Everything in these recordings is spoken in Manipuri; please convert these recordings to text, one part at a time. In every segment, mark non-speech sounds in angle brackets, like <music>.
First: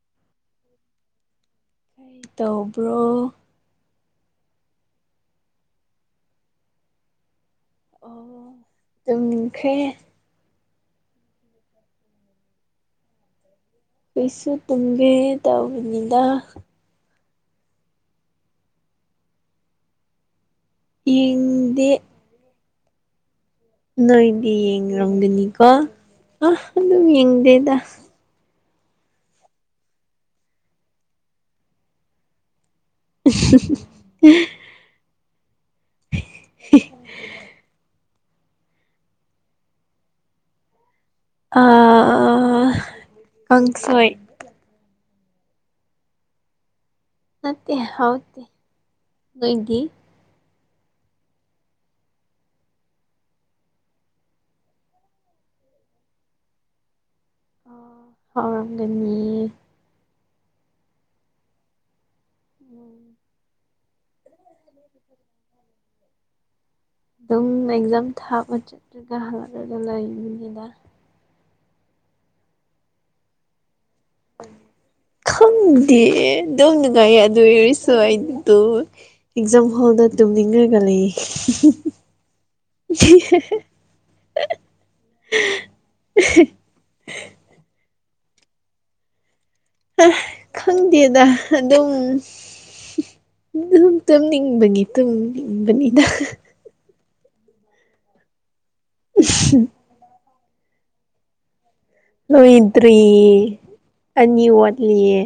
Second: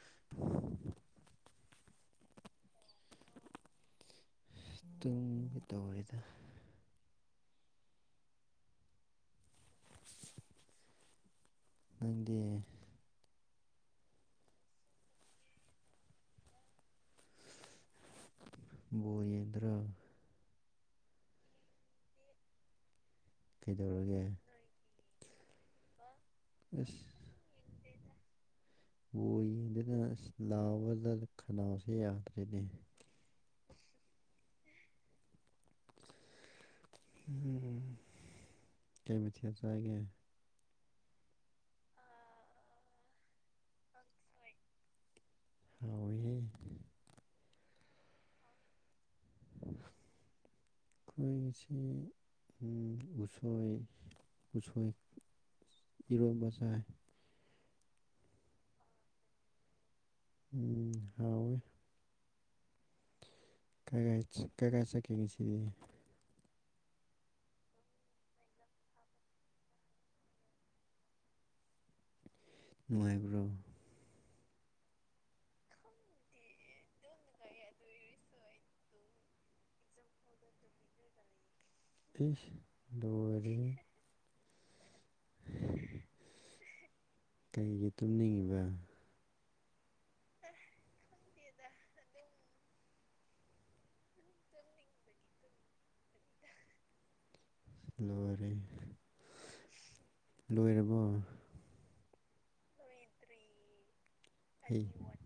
<inaudible> ꯀꯩ ꯇꯧꯕ꯭ꯔꯣ? ꯇꯨꯝꯒꯤ ꯇꯧꯔꯤꯗ꯫ ꯑꯣ ꯇꯨꯝꯈ꯭ꯔꯦ꯫ ꯅꯪꯗꯤ? ꯑꯩꯁꯨ ꯇꯨꯝꯒꯦ ꯇꯧꯕꯅꯤꯗ꯫ ꯕꯣꯜ ꯌꯦꯡꯗ꯭ꯔꯣ? ꯌꯦꯡꯗꯦ꯫ ꯀꯩꯗꯧꯔꯒꯦ ꯅꯣꯏꯗꯤ ꯌꯦꯡꯂꯝꯒꯅꯤꯀꯣ ꯑ ꯑꯗꯨꯝ ꯑꯁ ꯌꯦꯡꯗꯦꯗ꯫ ꯑꯣꯏꯗꯅ ꯑꯁ ꯂꯥꯎꯕꯗ ꯈꯅꯥꯎꯁꯦ ꯌꯥꯗ꯭ꯔꯦꯅꯦ꯫ <inaudible> ꯍꯨꯝ ꯀꯩ ꯃꯊꯦꯜ ꯆꯥꯔꯒꯦ? ꯑ ꯀꯥꯡꯁꯣꯏ꯫ ꯀꯥꯎꯏꯍꯦ꯫ ꯅꯠꯇꯦ ꯍꯥꯎꯇꯦ, ꯅꯣꯏꯗꯤ? ꯑꯩꯈꯣꯏ ꯉꯁꯤ ꯑꯨꯝ ꯎꯁꯣꯏ ꯎꯁꯣꯏ꯫ ꯏꯔꯣꯝꯕ ꯆꯥꯏ꯫ ꯍꯥꯎꯔꯝꯒꯅꯤ꯫ ꯑꯨꯝ ꯍꯥꯎꯏ꯫ ꯎꯝ꯫ ꯀꯥꯏꯒꯥꯏ ꯆ ꯀꯥꯏꯒꯥꯏ ꯆꯠꯈꯤꯒꯦ ꯏꯆꯦ? ꯗꯨꯝ ꯑꯦꯛꯓꯥꯝ ꯊꯥꯕ ꯆꯠꯇ꯭ꯔꯤꯒ ꯍꯪꯉꯛꯑꯁꯨ ꯑꯗꯨꯝ ꯂꯩꯅꯤꯗ꯫ ꯅꯨꯡꯉꯥꯏꯕ꯭ꯔꯣ? <inaudible> ꯈꯪꯗꯦ <unintelligible> ꯑꯦꯛꯓꯥꯝ ꯍꯣꯜꯗ ꯇꯨꯝꯅꯤꯡꯉꯒ ꯂꯩ꯫ <inaudible> ꯏꯁ ꯂꯣꯏꯔꯦꯍꯦ ꯀꯩꯒꯤ ꯇꯨꯝꯅꯤꯡꯉꯤꯕ? ꯑ ꯈꯪꯗꯦꯗ ꯑꯗꯨꯝ <inaudible> ꯑꯗꯨꯝ ꯇꯨꯝꯅꯤꯡꯕꯒꯤ ꯇꯨꯝꯕꯤꯕꯅꯤꯗ꯫ ꯂꯣꯏꯔꯦꯍꯦ꯫ <inaudible> ꯂꯣꯏꯔꯕꯣ? ꯂꯣꯏꯗ꯭ꯔꯤ ꯑꯅꯤ ꯍꯩ ꯋꯥꯠꯂꯤꯌꯦ꯫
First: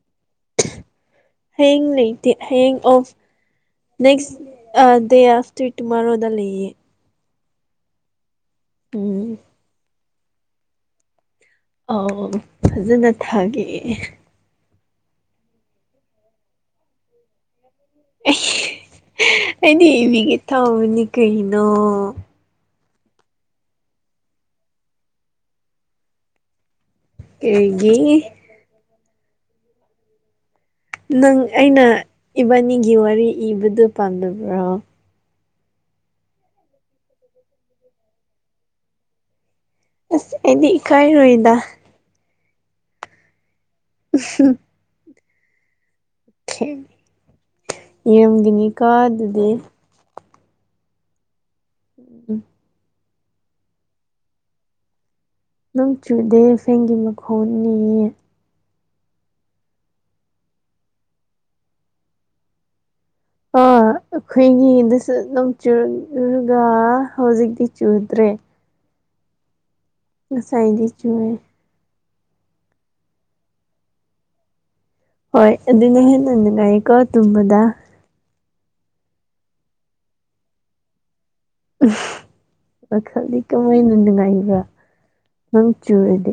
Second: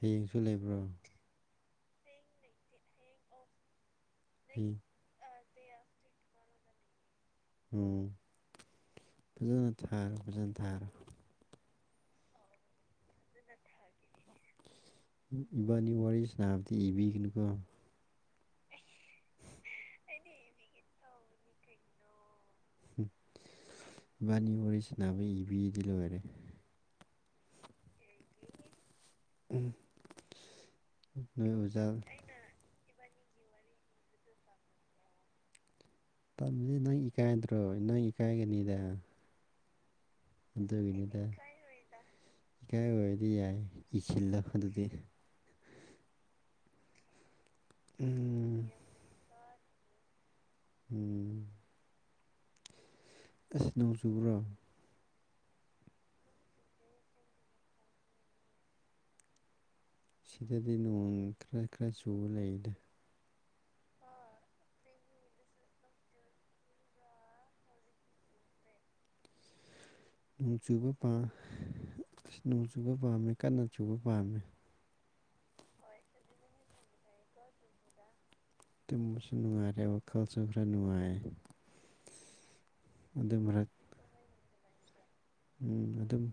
ꯍꯌꯦꯡꯁꯨ ꯂꯩꯕ꯭ꯔꯣ? ꯍꯌꯦꯡ ꯂꯩꯇꯦ ꯍꯌꯦꯡ ꯑꯣꯐ ꯅꯣꯏ <unintelligible> ꯑ ꯗꯦ ꯑꯐꯇꯔ ꯇꯨꯃꯥꯔꯣꯗ ꯂꯩꯌꯦ ꯎꯝ ꯎꯝ ꯐꯖꯅ ꯊꯥꯔꯣ ꯐꯖꯅ ꯊꯥꯔꯣ ꯑꯥꯎ ꯐꯖꯅ ꯊꯥꯒꯦ ꯏꯕꯥꯅꯤ ꯋꯥꯔꯤ ꯁꯅꯥꯕꯗꯤ ꯏꯕꯤꯒꯅꯨꯀꯣ <unintelligible> ꯑꯩꯗꯤ ꯏꯕꯤꯒꯦ ꯊꯥꯎꯕꯅꯤ ꯀꯩꯅꯣ <unintelligible> ꯏꯕꯥꯅꯤ ꯋꯥꯔꯤꯁꯥꯅꯕ ꯏꯕꯤꯔꯗꯤ ꯂꯣꯏꯔꯦ ꯀꯔꯤꯒꯤ ꯅꯪ ꯅꯣꯏ ꯑꯩꯅ ꯑꯣꯖꯥ ꯏꯕꯥꯅꯤꯒꯤ ꯋꯥꯔꯤ ꯏꯕꯗꯨ ꯄꯥꯝꯗꯕ꯭ꯔꯣ <unintelligible> ꯅꯪ ꯏꯀꯥꯏꯗ꯭ꯔꯣ ꯅꯪ ꯏꯀꯥꯏꯒꯅꯤꯗ ꯑꯁ ꯑꯩꯗꯤ ꯑꯗꯨꯒꯤꯅꯤꯗ ꯏꯀꯥꯏꯔꯣꯏꯗ ꯏꯀꯥꯏ <unintelligible> ꯑꯣꯏꯔꯗꯤ ꯌꯥꯏ ꯏꯈꯤꯜꯂꯣ ꯑꯗꯨꯗꯤ <unintelligible> ꯎꯝ ꯏꯔꯝꯒꯅꯤꯀꯣ ꯑꯗꯨꯗꯤ ꯎꯝ ꯎꯝꯝ ꯑꯁ ꯅꯣꯡ ꯆꯨꯕ꯭ꯔꯣ ꯅꯪ ꯆꯨꯗꯦ ꯐꯦꯡꯒꯤ ꯃꯈꯣꯟꯅꯤ ꯁꯤꯗꯗꯤ ꯅꯣꯡ ꯈꯔ ꯈꯔ ꯆꯨ ꯂꯩꯗ ꯑꯣ ꯑꯩꯈꯣꯏꯒꯤꯗꯁꯨ ꯑꯗꯨꯝ ꯆꯨꯔꯒ ꯍꯧꯖꯤꯛꯇꯤ ꯆꯨꯗ꯭ꯔꯦ ꯅꯣꯡ ꯉꯁꯥꯏꯗꯤ ꯆꯨꯕ ꯄꯥꯝ ꯆꯨꯋꯦ ꯅꯣꯡ ꯆꯨꯕ ꯄꯥꯝꯃꯦ ꯀꯟꯅ ꯆꯨꯕ ꯄꯥꯝꯃꯦ ꯍꯣꯏ ꯑꯗꯨꯅ ꯍꯦꯟꯅ ꯅꯨꯡꯉꯥꯏꯀꯣ ꯇꯨꯝꯕꯗ ꯇꯨꯝꯕꯁꯨ ꯅꯨꯡꯉꯥꯏꯔꯦ ꯋꯥꯈꯜꯁꯨ ꯈꯔ ꯅꯨꯡꯉꯥꯏ <unintelligible> ꯑꯗꯨ ꯋꯥꯈꯜꯗꯤ ꯃꯔꯛ ꯀꯃꯥꯏꯅ ꯅꯨꯡꯉꯥꯏꯕ ꯎꯝ ꯑꯗꯨꯝ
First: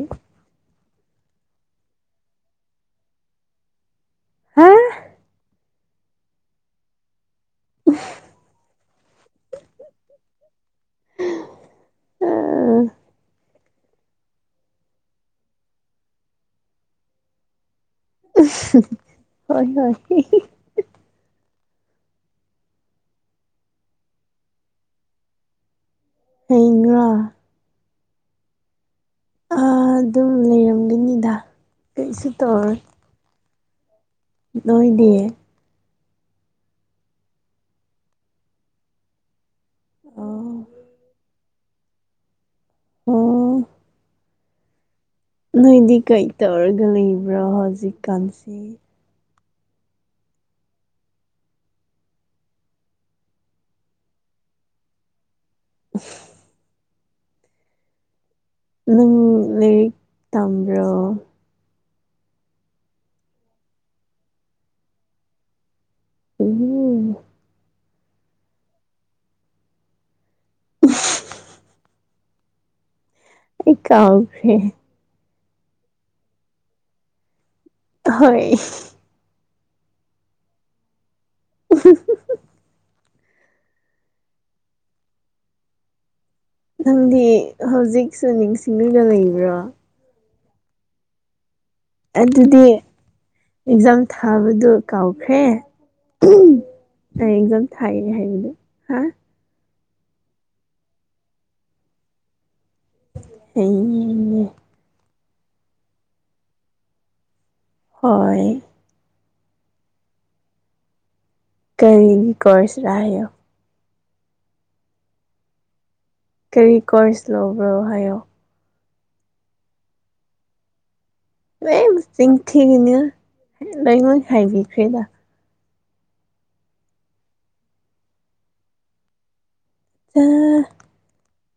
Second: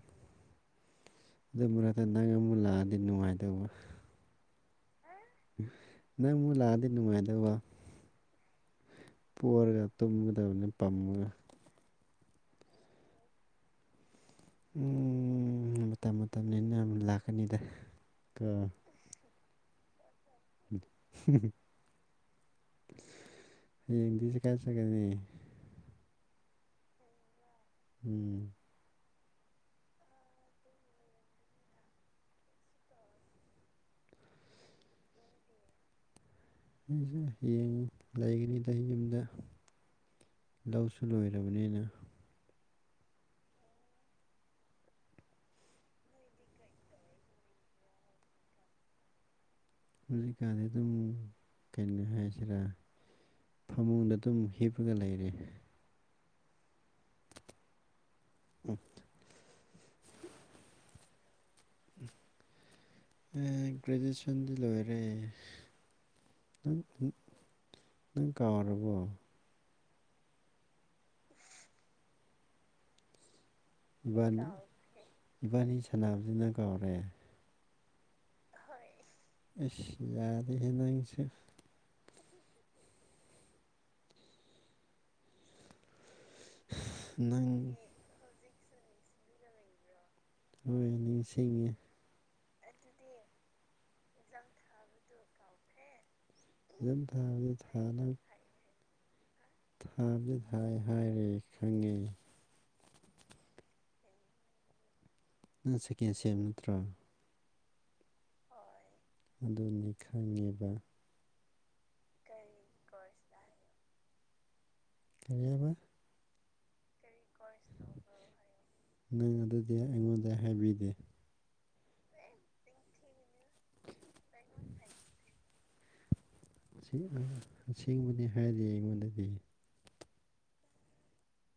ꯑꯗꯨ ꯃꯔꯛꯇ ꯅꯪ ꯑꯃꯨꯛ ꯂꯥꯛꯑꯗꯤ ꯅꯨꯡꯉꯥꯏꯗꯧꯕ ꯍꯥ <unintelligible> ꯅꯪꯕꯨ ꯂꯥꯛꯑꯗꯤ ꯅꯨꯡꯉꯥꯏꯗꯧꯕ <unintelligible> <unintelligible> <unintelligible> ꯎꯝ ꯃꯇꯝ ꯃꯇꯝꯅꯤꯅ ꯂꯥꯛꯀꯅꯤꯗ ꯀꯣ <unintelligible> ꯍꯣꯏ ꯍꯣꯏ <unintelligible> ꯍꯌꯦꯡꯗꯤ ꯀꯥꯏꯆꯠꯒꯅꯤ ꯍꯌꯦꯡꯔꯣ ꯎꯝ ꯑꯗꯨꯝ ꯂꯩꯔꯝꯒꯅꯤꯗ ꯀꯩꯁꯨ ꯇꯧꯔꯣꯏ ꯅꯣꯏꯗꯤ ꯑꯩꯁꯨ ꯌꯦꯡꯉ ꯂꯩꯒꯅꯤꯗ ꯌꯨꯝꯗ ꯑꯣ ꯂꯧꯁꯨ ꯂꯣꯏꯔꯦ <unintelligible> ꯑꯣ ꯅꯣꯏꯗꯤ ꯀꯩ ꯇꯧꯔꯒ ꯂꯩꯕ꯭ꯔꯣ ꯍꯧꯖꯤꯛꯀꯥꯟꯁꯦ ꯍꯧꯖꯤꯛꯀꯥꯟꯗꯤ ꯑꯗꯨꯝ ꯀꯩꯅꯣ ꯍꯥꯏꯁꯤꯔꯥ ꯐꯃꯨꯡꯗ ꯑꯗꯨꯝ ꯍꯤꯞꯄꯒ ꯂꯩꯔꯦ <unintelligible> ꯅꯪ ꯂꯩꯥꯏꯔꯤꯛ ꯇꯥꯝꯕ꯭ꯔꯣ ꯑ ꯒ꯭ꯔꯦꯖꯨꯑꯦꯁꯟꯗꯤ ꯂꯣꯏꯔꯦ <unintelligible> ꯅꯪ ꯎꯝ ꯅꯪ ꯀꯥꯎꯔꯕꯣ <unintelligible> ꯑꯩ ꯏꯕꯥꯅ ꯀꯥꯎꯈ꯭ꯔꯦ ꯏꯕꯥꯅꯤ ꯁꯥꯟꯅꯕꯁꯤ ꯅꯪ ꯀꯥꯎꯔꯦ ꯍꯣꯏ ꯑꯦꯁ ꯌꯥꯔꯦꯍꯦ ꯅꯪꯁꯨ ꯎ <unintelligible> ꯅꯪꯗꯤ ꯅꯪ ꯍꯧꯖꯤꯛꯁꯨ ꯅꯤꯡꯁꯤꯡꯂꯒ ꯂꯩꯕ꯭ꯔꯣ ꯎꯝ ꯅꯤꯡꯁꯤꯡꯉꯦ ꯑꯗꯨꯗꯤ ꯑꯦꯛꯖꯥꯝ ꯊꯥꯕꯗꯨ ꯀꯥꯎꯈ꯭ꯔꯦ ꯐꯖꯅ ꯊꯥꯕꯗꯤ ꯑꯦꯖꯝ ꯊꯥꯏ ꯊꯥꯅꯕ ꯍꯥꯏꯗꯨ ꯍꯥ ꯊꯥꯕꯗꯤ ꯊꯥꯏ ꯍꯥꯏꯔꯦ ꯈꯪꯉꯦ <unintelligible> ꯅꯪ ꯁꯦꯀꯦꯟ ꯁꯦꯝ ꯅꯠꯇ꯭ꯔꯣ ꯍꯣꯏ ꯑꯗꯨꯅꯤ ꯈꯪꯉꯤꯕ ꯀꯔꯤꯒꯤ ꯀꯣꯔꯁꯔꯦ <unintelligible> ꯀꯔꯤ ꯀꯣꯔꯁ ꯂꯧꯕ꯭ꯔꯣ ꯍꯥꯏꯌꯣ ꯅꯪ ꯑꯗꯨꯗꯤ ꯑꯩꯉꯣꯟꯗ ꯍꯥꯏꯕꯤꯗꯦ ꯂꯣꯏ ꯆꯤꯟ ꯊꯤꯒꯅꯨ ꯂꯣꯏꯉꯣꯏ ꯍꯥꯏꯕꯤꯈ꯭ꯔꯦꯗ ꯑꯁꯦꯡꯕꯅꯤ ꯍꯥꯏꯗꯤ ꯑꯩꯉꯣꯟꯗꯗꯤ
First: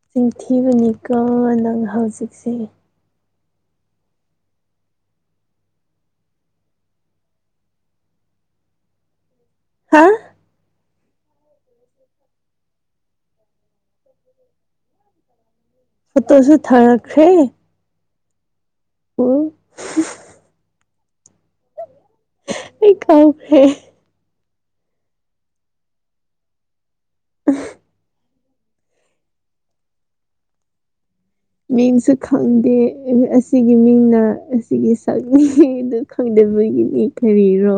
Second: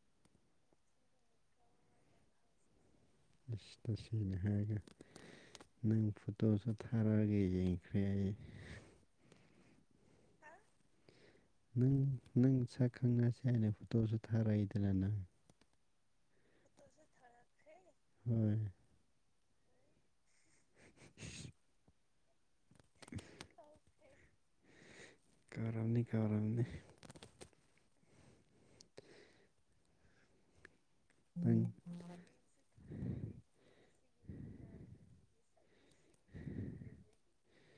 ꯆꯤꯟ ꯊꯤꯕꯅꯤꯀꯣ ꯅꯪ ꯍꯧꯖꯤꯛꯁꯦ ꯑꯁ ꯇꯧꯁꯤꯟꯅꯔꯒ ꯅꯪ ꯐꯣꯇꯣꯁꯨ ꯊꯥꯔꯛꯑꯒ ꯌꯦꯡꯈ꯭ꯔꯦ ꯑꯩ ꯍꯥ ꯅꯪ ꯅꯪ ꯁꯛ ꯈꯪꯅꯁꯤ ꯍꯥꯏꯅ ꯐꯣꯇꯣꯁꯨ ꯊꯥꯔꯛꯏꯗꯅ ꯅꯪ ꯐꯣꯇꯣꯁꯨ ꯊꯔꯈ꯭ꯔꯦ ꯍꯣꯏ ꯑꯣ ꯑꯩ ꯀꯥꯎꯈ꯭ꯔꯦ ꯀꯥꯎꯔꯝꯅꯤ ꯀꯥꯎꯔꯝꯅꯤ <unintelligible> ꯅꯪ ꯃꯤꯡꯁꯨ ꯈꯪꯗꯦ ꯑꯁꯤꯒꯤ ꯃꯤꯡꯅ ꯑꯁꯤꯒꯤ ꯁꯛꯅꯤꯗꯨ ꯈꯪꯗꯕꯒꯤꯅꯤ ꯀꯔꯤꯔꯣ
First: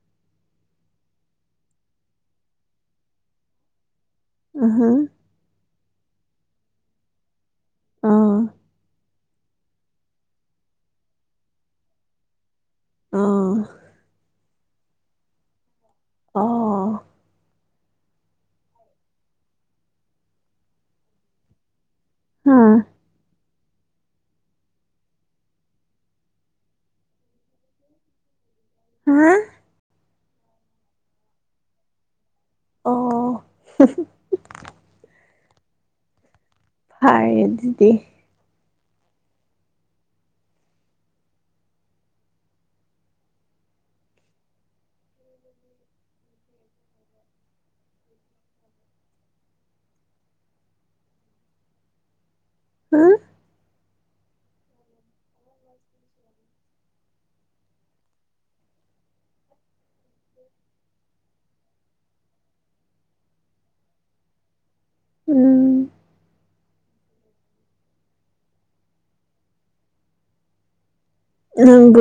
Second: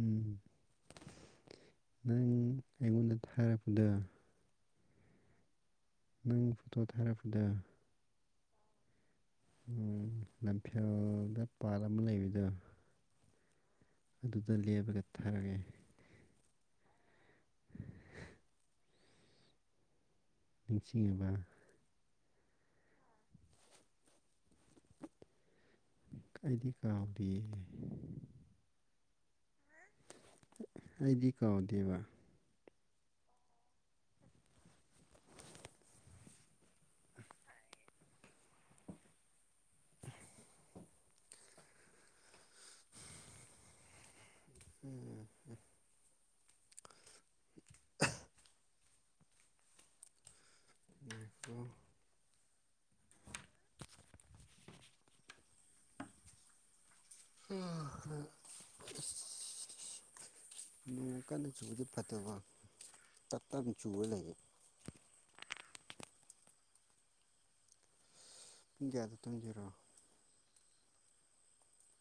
ꯎ ꯅꯪ ꯑꯩꯉꯣꯟꯗ ꯊꯥꯔꯛꯄꯗ ꯑꯍꯨꯝ ꯅꯪ ꯐꯣꯇꯣ ꯊꯥꯔꯛꯄꯗ ꯑꯥ ꯎ ꯂꯝꯐꯦꯜꯗ ꯄꯥꯠ ꯑꯃ ꯂꯩꯕꯗꯣ ꯑꯥ ꯑꯗꯨꯗ ꯂꯦꯞꯄꯒ ꯊꯥꯔꯛꯑꯦ ꯑꯣꯥ <unintelligible> ꯅꯤꯡꯁꯤꯡꯉꯕ ꯍꯥꯥ ꯑꯩꯗꯤ ꯀꯥꯎꯗꯤ ꯍꯥ ꯑꯩꯗꯤ ꯀꯥꯎꯗꯦꯕ ꯑꯣ ꯍꯥꯏꯔꯦ ꯑꯗꯨꯗꯤ ꯎꯝ ꯎ <unintelligible> ꯄꯨ ꯍꯥ <unintelligible> <inaudible> ꯅꯣꯡ ꯀꯟꯅ ꯆꯨꯕꯗꯤ ꯐꯗꯨꯕ ꯇꯞ ꯇꯞꯅ ꯆꯨꯕ ꯂꯩ ꯎꯝ ꯄꯨꯡ ꯀꯌꯥꯗꯣ ꯇꯝꯖꯔꯣ ꯅꯪꯒꯨ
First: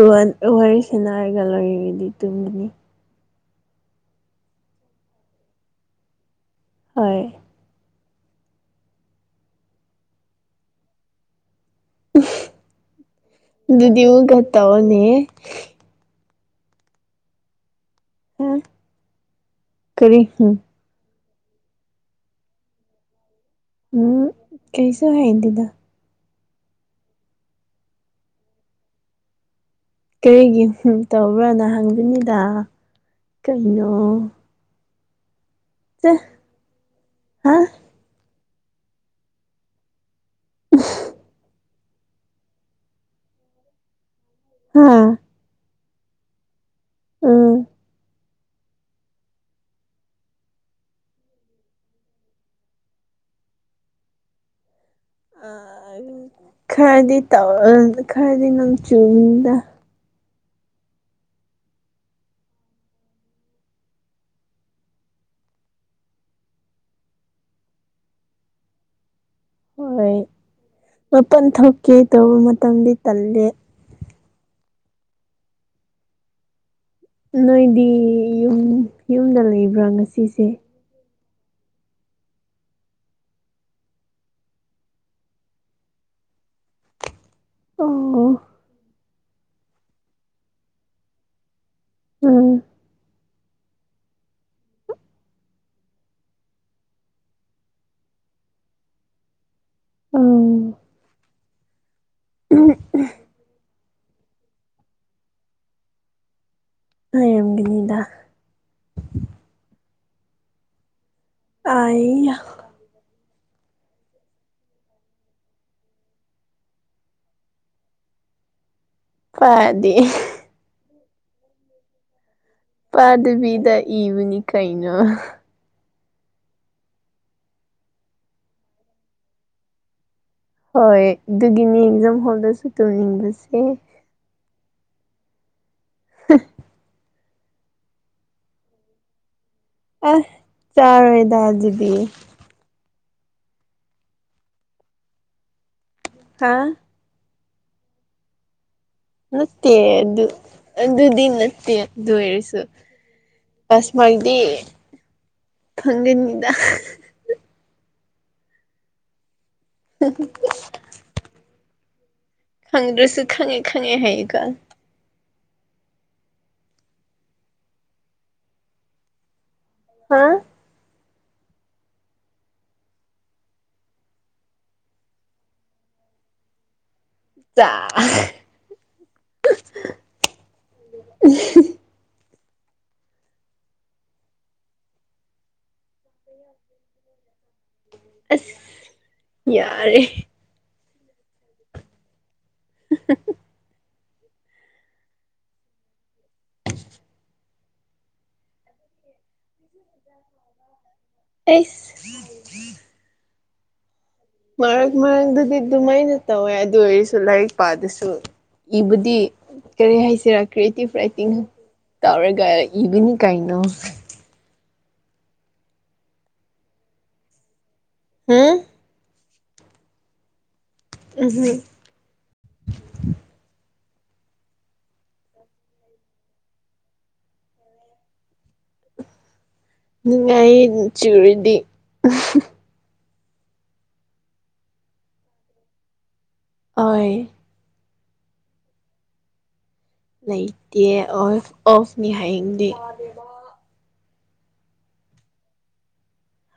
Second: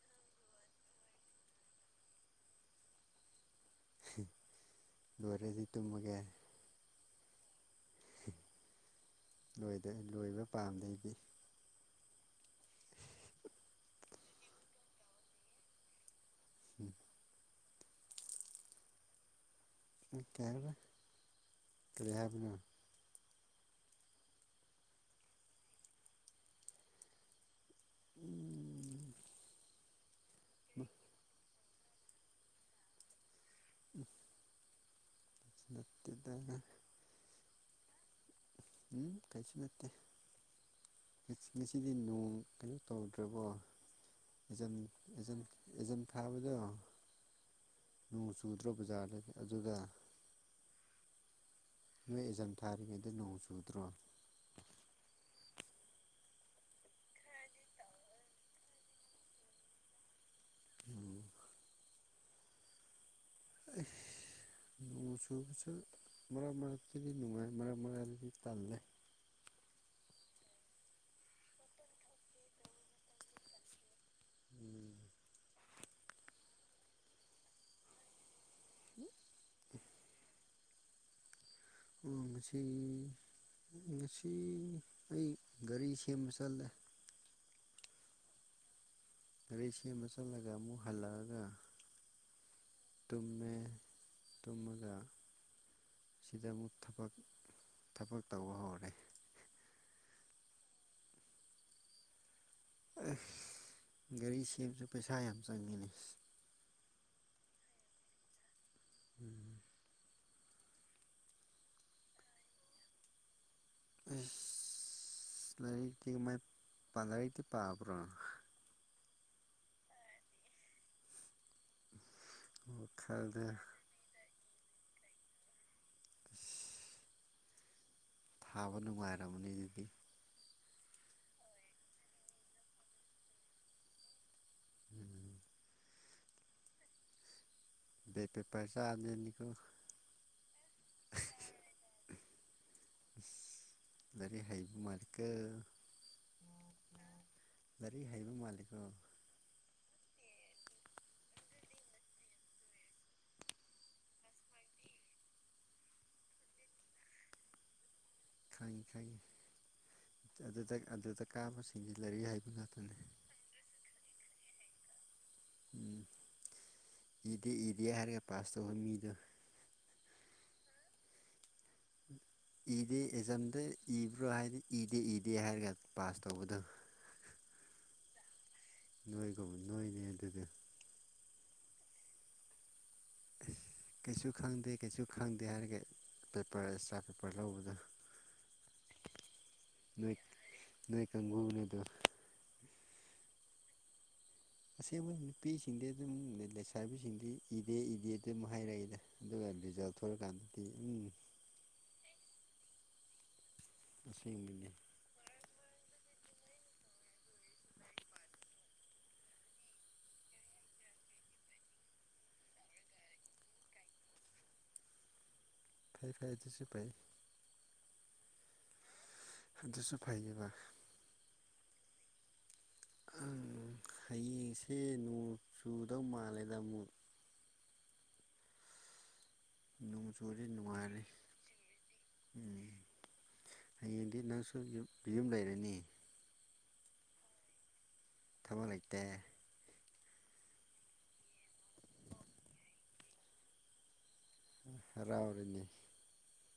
ꯋꯥꯔꯤ ꯁꯦꯅꯥ ꯍꯥꯏꯔꯒ ꯂꯣꯏꯗꯤ ꯇꯨꯝꯒꯅꯤ ꯂꯣꯏꯔꯗꯤ ꯇꯨꯝꯃꯒꯦ ꯍꯣꯏ ꯂꯣꯏꯗꯥ ꯂꯣꯏꯕ ꯄꯥꯝꯗꯩ ꯑꯩꯗꯤ ꯑꯗꯨꯗꯤ ꯑꯃꯨꯛ ꯇꯑꯣꯅꯦ ꯎꯝ ꯑꯣ ꯎꯝ ꯀꯔꯤꯍꯥꯏꯕ ꯀꯔꯤ ꯍꯥꯏꯕꯅꯦ ꯎꯝ ꯀꯩꯁꯨ ꯍꯥꯏꯗꯦꯗ <inaudible> ꯀꯔꯤꯒꯤ ꯍꯨꯝ ꯇꯧꯕ꯭ꯔꯥꯅ ꯍꯪꯕꯅꯤꯗ ꯀꯩꯅꯣ <inaudible> ꯆꯦ ꯅꯥꯇꯦꯗꯅꯥ ꯍꯥ ꯎꯝ ꯀꯩꯁꯨ ꯅꯠꯇꯦ <inaudible> ꯉꯁꯤꯗꯤ ꯅꯣꯡ ꯀꯩꯅꯣ ꯇꯧꯗ꯭ꯔꯕꯣ <unintelligible> ꯍꯥ ꯏꯖꯝ ꯊꯥꯕꯗꯣ ꯎꯝ ꯅꯣꯡ ꯆꯨꯗ꯭ꯔꯣ ꯕꯖꯥꯔꯗꯗꯤ ꯑꯗꯨꯗꯥ ꯅꯣꯏ ꯑꯦꯖꯟ ꯊꯥꯔꯤꯉꯩꯗ ꯅꯣꯡ ꯆꯨꯗ꯭ꯔꯣ ꯈꯔꯗꯤ ꯇꯧ ꯈꯔꯗꯤ ꯅꯪ ꯆꯨꯝꯗ ꯎꯝ ꯏꯁ ꯅꯣꯡ ꯆꯨꯕꯁꯨ ꯃꯔꯛ ꯃꯔꯛꯇꯗꯤ ꯅꯨꯡꯉꯥꯏ ꯃꯔꯛ ꯃꯔꯥꯏꯗꯤ ꯇꯜꯂꯦ ꯍꯣꯏ ꯃꯄꯟ ꯊꯣꯛꯀꯦ ꯇꯧꯕ ꯃꯇꯝꯗꯤ ꯇꯜꯂꯦ ꯎꯝ ꯅꯣꯏꯗꯤ ꯌꯨꯝ ꯌꯨꯝꯗ ꯂꯩꯕ꯭ꯔꯥ ꯉꯁꯤꯁꯦ ꯑꯣ ꯉꯁꯤ ꯉꯁꯤ ꯑꯩ ꯒꯥꯔꯤ ꯁꯦꯝꯕ ꯆꯠꯂꯦ ꯑꯣ ꯒꯔꯤꯁꯦꯝꯃ ꯆꯠꯂꯒ ꯑꯃꯨꯛ ꯍꯜꯂꯛꯑꯒ ꯎꯝ ꯇꯨꯝꯃꯦ ꯇꯨꯝꯃꯒ ꯁꯤꯗ ꯑꯃꯨꯛ ꯊꯕꯛ ꯊꯕꯛ ꯇꯧꯕ ꯍꯧꯔꯦ ꯑꯥ ꯎꯝ ꯒꯥꯔꯤ ꯁꯦꯝꯕꯁꯨ ꯄꯩꯁꯥ ꯌꯥꯝ ꯆꯪꯃꯤꯅꯦ ꯒꯤꯅꯤꯗ ꯎꯝ ꯑ ꯑꯁ ꯂꯥꯏꯔꯤꯛꯇꯤ ꯃꯥꯏ ꯂꯥꯏꯔꯤꯛꯇꯤ ꯄꯥꯕ꯭ꯔꯣ ꯄꯗꯦ ꯋꯥꯈꯜꯗ ꯄꯥꯗꯕꯤꯗ ꯏꯕꯅꯤ ꯀꯩꯅꯣ ꯑꯦꯁꯥ ꯊꯥꯕ ꯅꯨꯡꯉꯥꯏꯔꯝꯔꯕꯅꯤ ꯑꯗꯨꯗꯤ ꯍꯣꯏ ꯑꯗꯨꯒꯤꯅꯤ ꯑꯦꯛꯖꯥꯝ ꯍꯣꯜꯗꯁꯨ ꯇꯧꯅꯤꯡꯕꯁꯦ ꯎꯝ <unintelligible> ꯕꯦ ꯄꯦ ꯄꯔꯆꯥ ꯖꯅꯤ ꯀꯦ ꯑꯁ ꯆꯥꯔꯣꯏꯗ ꯑꯗꯨꯗꯤ ꯂꯩꯔꯤꯛ ꯍꯩꯕ ꯃꯥꯜꯂꯤꯀꯣ ꯍꯥꯥ ꯂꯥꯏꯔꯤꯛ ꯍꯩꯕ ꯃꯥꯂꯤꯀꯣ ꯅꯠꯇꯦ ꯑꯗꯨ ꯑꯗꯨꯗꯤ ꯅꯠꯇꯦ ꯑꯗꯨ ꯑꯣꯏꯔꯁꯨ ꯑꯁꯃꯥꯏꯗꯤ ꯐꯪꯒꯟꯅꯤꯗ ꯈꯪꯉꯤ ꯈꯪꯉꯤ ꯑꯗꯨꯗ ꯑꯗꯨꯗ ꯀꯥꯕꯁꯤꯡꯖꯤꯜꯂꯔꯤ ꯍꯥꯏ ꯈꯪꯗ꯭ꯔꯁꯨ ꯈꯪꯉꯦ ꯈꯪꯉꯦ ꯍꯥꯏꯌꯦꯀꯣ ꯎꯝ ꯏꯗꯦ ꯏꯗꯦ ꯍꯥꯏꯔꯒ ꯄꯥꯁ ꯇꯧꯕ ꯃꯤꯗꯣ ꯍꯨꯝ ꯏꯗꯦ ꯑꯦꯛꯖꯥꯝꯗ ꯏꯕ꯭ꯔꯣ ꯍꯥꯏꯗꯤ ꯏꯗꯦ ꯏꯗꯦ ꯍꯥꯏꯔꯒ ꯄꯥꯁ ꯇꯧꯕꯗ <unintelligible> ꯅꯣꯏꯒꯨꯝꯕ ꯅꯣꯏꯅꯦ ꯑꯗꯨꯗꯤ ꯎꯝ ꯑꯁ ꯀꯩꯁꯨ ꯈꯪꯗꯦ ꯀꯩꯁꯨ ꯈꯪꯗꯦ ꯍꯥꯏꯔꯒ ꯄꯦꯄꯔ ꯑꯦꯛꯁꯇ꯭ꯔꯥ ꯄꯦꯄꯔ ꯂꯧꯕꯗꯣ ꯑꯁ ꯌꯥꯔꯦ ꯅꯣꯏ ꯅꯣꯏ ꯀꯥꯡꯕꯨꯨ ꯅꯦꯗꯨ <inaudible> ꯑꯁꯦꯡꯕ ꯅꯨꯄꯤꯁꯤꯡꯗꯤ ꯑꯗꯨꯝ ꯂꯩꯁꯥꯕꯤꯁꯤꯡꯗꯤ ꯏꯗꯦ ꯏꯗꯦꯗꯤ ꯑꯗꯨꯝ ꯍꯥꯏꯔꯛꯏꯗ ꯑꯗꯨꯒ ꯔꯤꯖꯜ ꯊꯣꯏꯔꯀꯥꯟꯗꯗꯤ ꯎꯝ ꯑꯦꯁ ꯑꯁꯦꯡꯕꯅꯤ ꯃꯔꯝꯗꯨꯗꯤ ꯑꯗꯨꯃ ꯑꯩꯅ ꯇꯧꯋꯦ ꯑꯗꯨ ꯑꯣꯏꯔꯁꯨ ꯂꯥꯏꯔꯤꯛ ꯄꯥꯗꯁꯨ ꯏꯕꯨꯗꯤ ꯀꯔꯤ ꯍꯥꯏꯁꯤꯔꯥ ꯀ꯭ꯔꯤꯌꯦꯇꯤꯞ ꯔꯥꯏꯇꯤꯡ ꯇꯧꯔꯒ ꯏꯕꯅꯤ ꯀꯩꯅꯣ ꯐꯩ ꯐꯩ ꯑꯗꯨꯁꯨ ꯐꯩ ꯍꯨꯝ ꯑꯗꯨꯁꯨ ꯐꯩꯕ ꯎꯝ ꯎꯝ ꯍꯌꯦꯡꯁꯦ ꯅꯣꯡ ꯆꯨꯗꯧ ꯃꯥꯜꯂꯦꯗ ꯑꯃꯨꯛ ꯅꯣꯡ ꯆꯨꯔꯗꯤ ꯅꯨꯡꯉꯥꯏꯌꯦ ꯅꯣꯡ ꯅꯨꯡꯉꯥꯏꯔꯦ ꯆꯨꯔꯗꯤ ꯎꯝ ꯍꯌꯦꯡꯗꯤ ꯅꯪꯁꯨ ꯌꯨꯝ ꯂꯩꯔꯅꯤ ꯍꯣꯏ ꯊꯕꯛ ꯂꯩꯇꯦ ꯂꯩꯇꯦ ꯑꯣ ꯑꯣꯐꯅꯤ ꯍꯌꯦꯡꯗꯤ ꯍꯔꯥꯎꯔꯤꯅꯤ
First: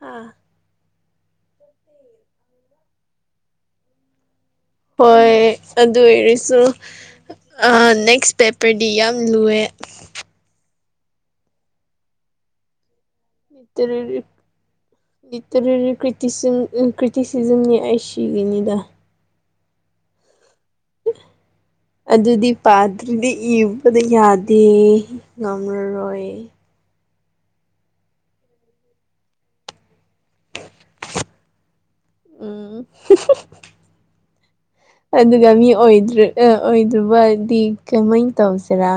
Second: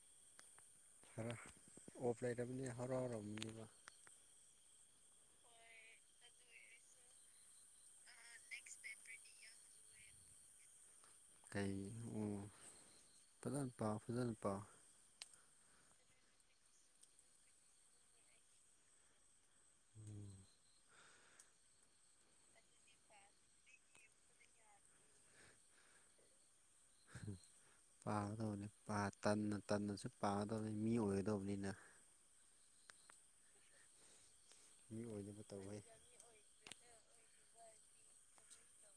ꯍꯥꯥ ꯈꯔ ꯑꯣꯐ ꯂꯥꯏ ꯇꯕꯅꯤ ꯍꯔꯥꯎ ꯍꯔꯥꯎ ꯃꯕ ꯍꯣꯏ ꯑꯗꯨ ꯑꯣꯏꯔꯁꯨ ꯅꯦꯛꯁ ꯄꯦꯄꯔꯗꯤ ꯌꯥꯝ ꯂꯨꯏꯌꯦ ꯀꯩ ꯎꯝ ꯐꯖꯅ ꯄꯥꯎ ꯂꯤꯇꯔꯦꯔꯤ ꯐꯖꯅ ꯄꯥꯎ ꯂꯤꯇꯔꯦꯔꯤ ꯀ꯭ꯔꯤ ꯀ꯭ꯔꯤꯇꯤꯁꯤꯖꯝꯅꯤ ꯑꯁꯤꯒꯅꯤꯗ ꯎꯝ ꯑꯗꯨꯗꯤ ꯄꯥꯗ꯭ꯔꯤꯗꯤ ꯏꯕꯗ ꯌꯥꯗꯦ ꯉꯝꯃꯔꯣꯏ ꯄꯥꯒꯗꯕꯅꯤ ꯇꯟꯅ ꯇꯟꯅꯁꯨ ꯄꯥꯒꯗꯕꯅꯤ ꯃꯤ ꯑꯣꯏꯒꯗꯕꯅꯤꯅ ꯎꯝ ꯃꯤ ꯑꯣꯏꯅꯕ ꯑꯗꯨꯒ ꯃꯤ ꯇꯧꯍꯩ ꯑꯣꯏꯗ꯭ꯔꯦ ꯑꯣꯏꯗꯕꯗꯤ ꯀꯃꯥꯏ ꯇꯧꯁꯤꯔꯥ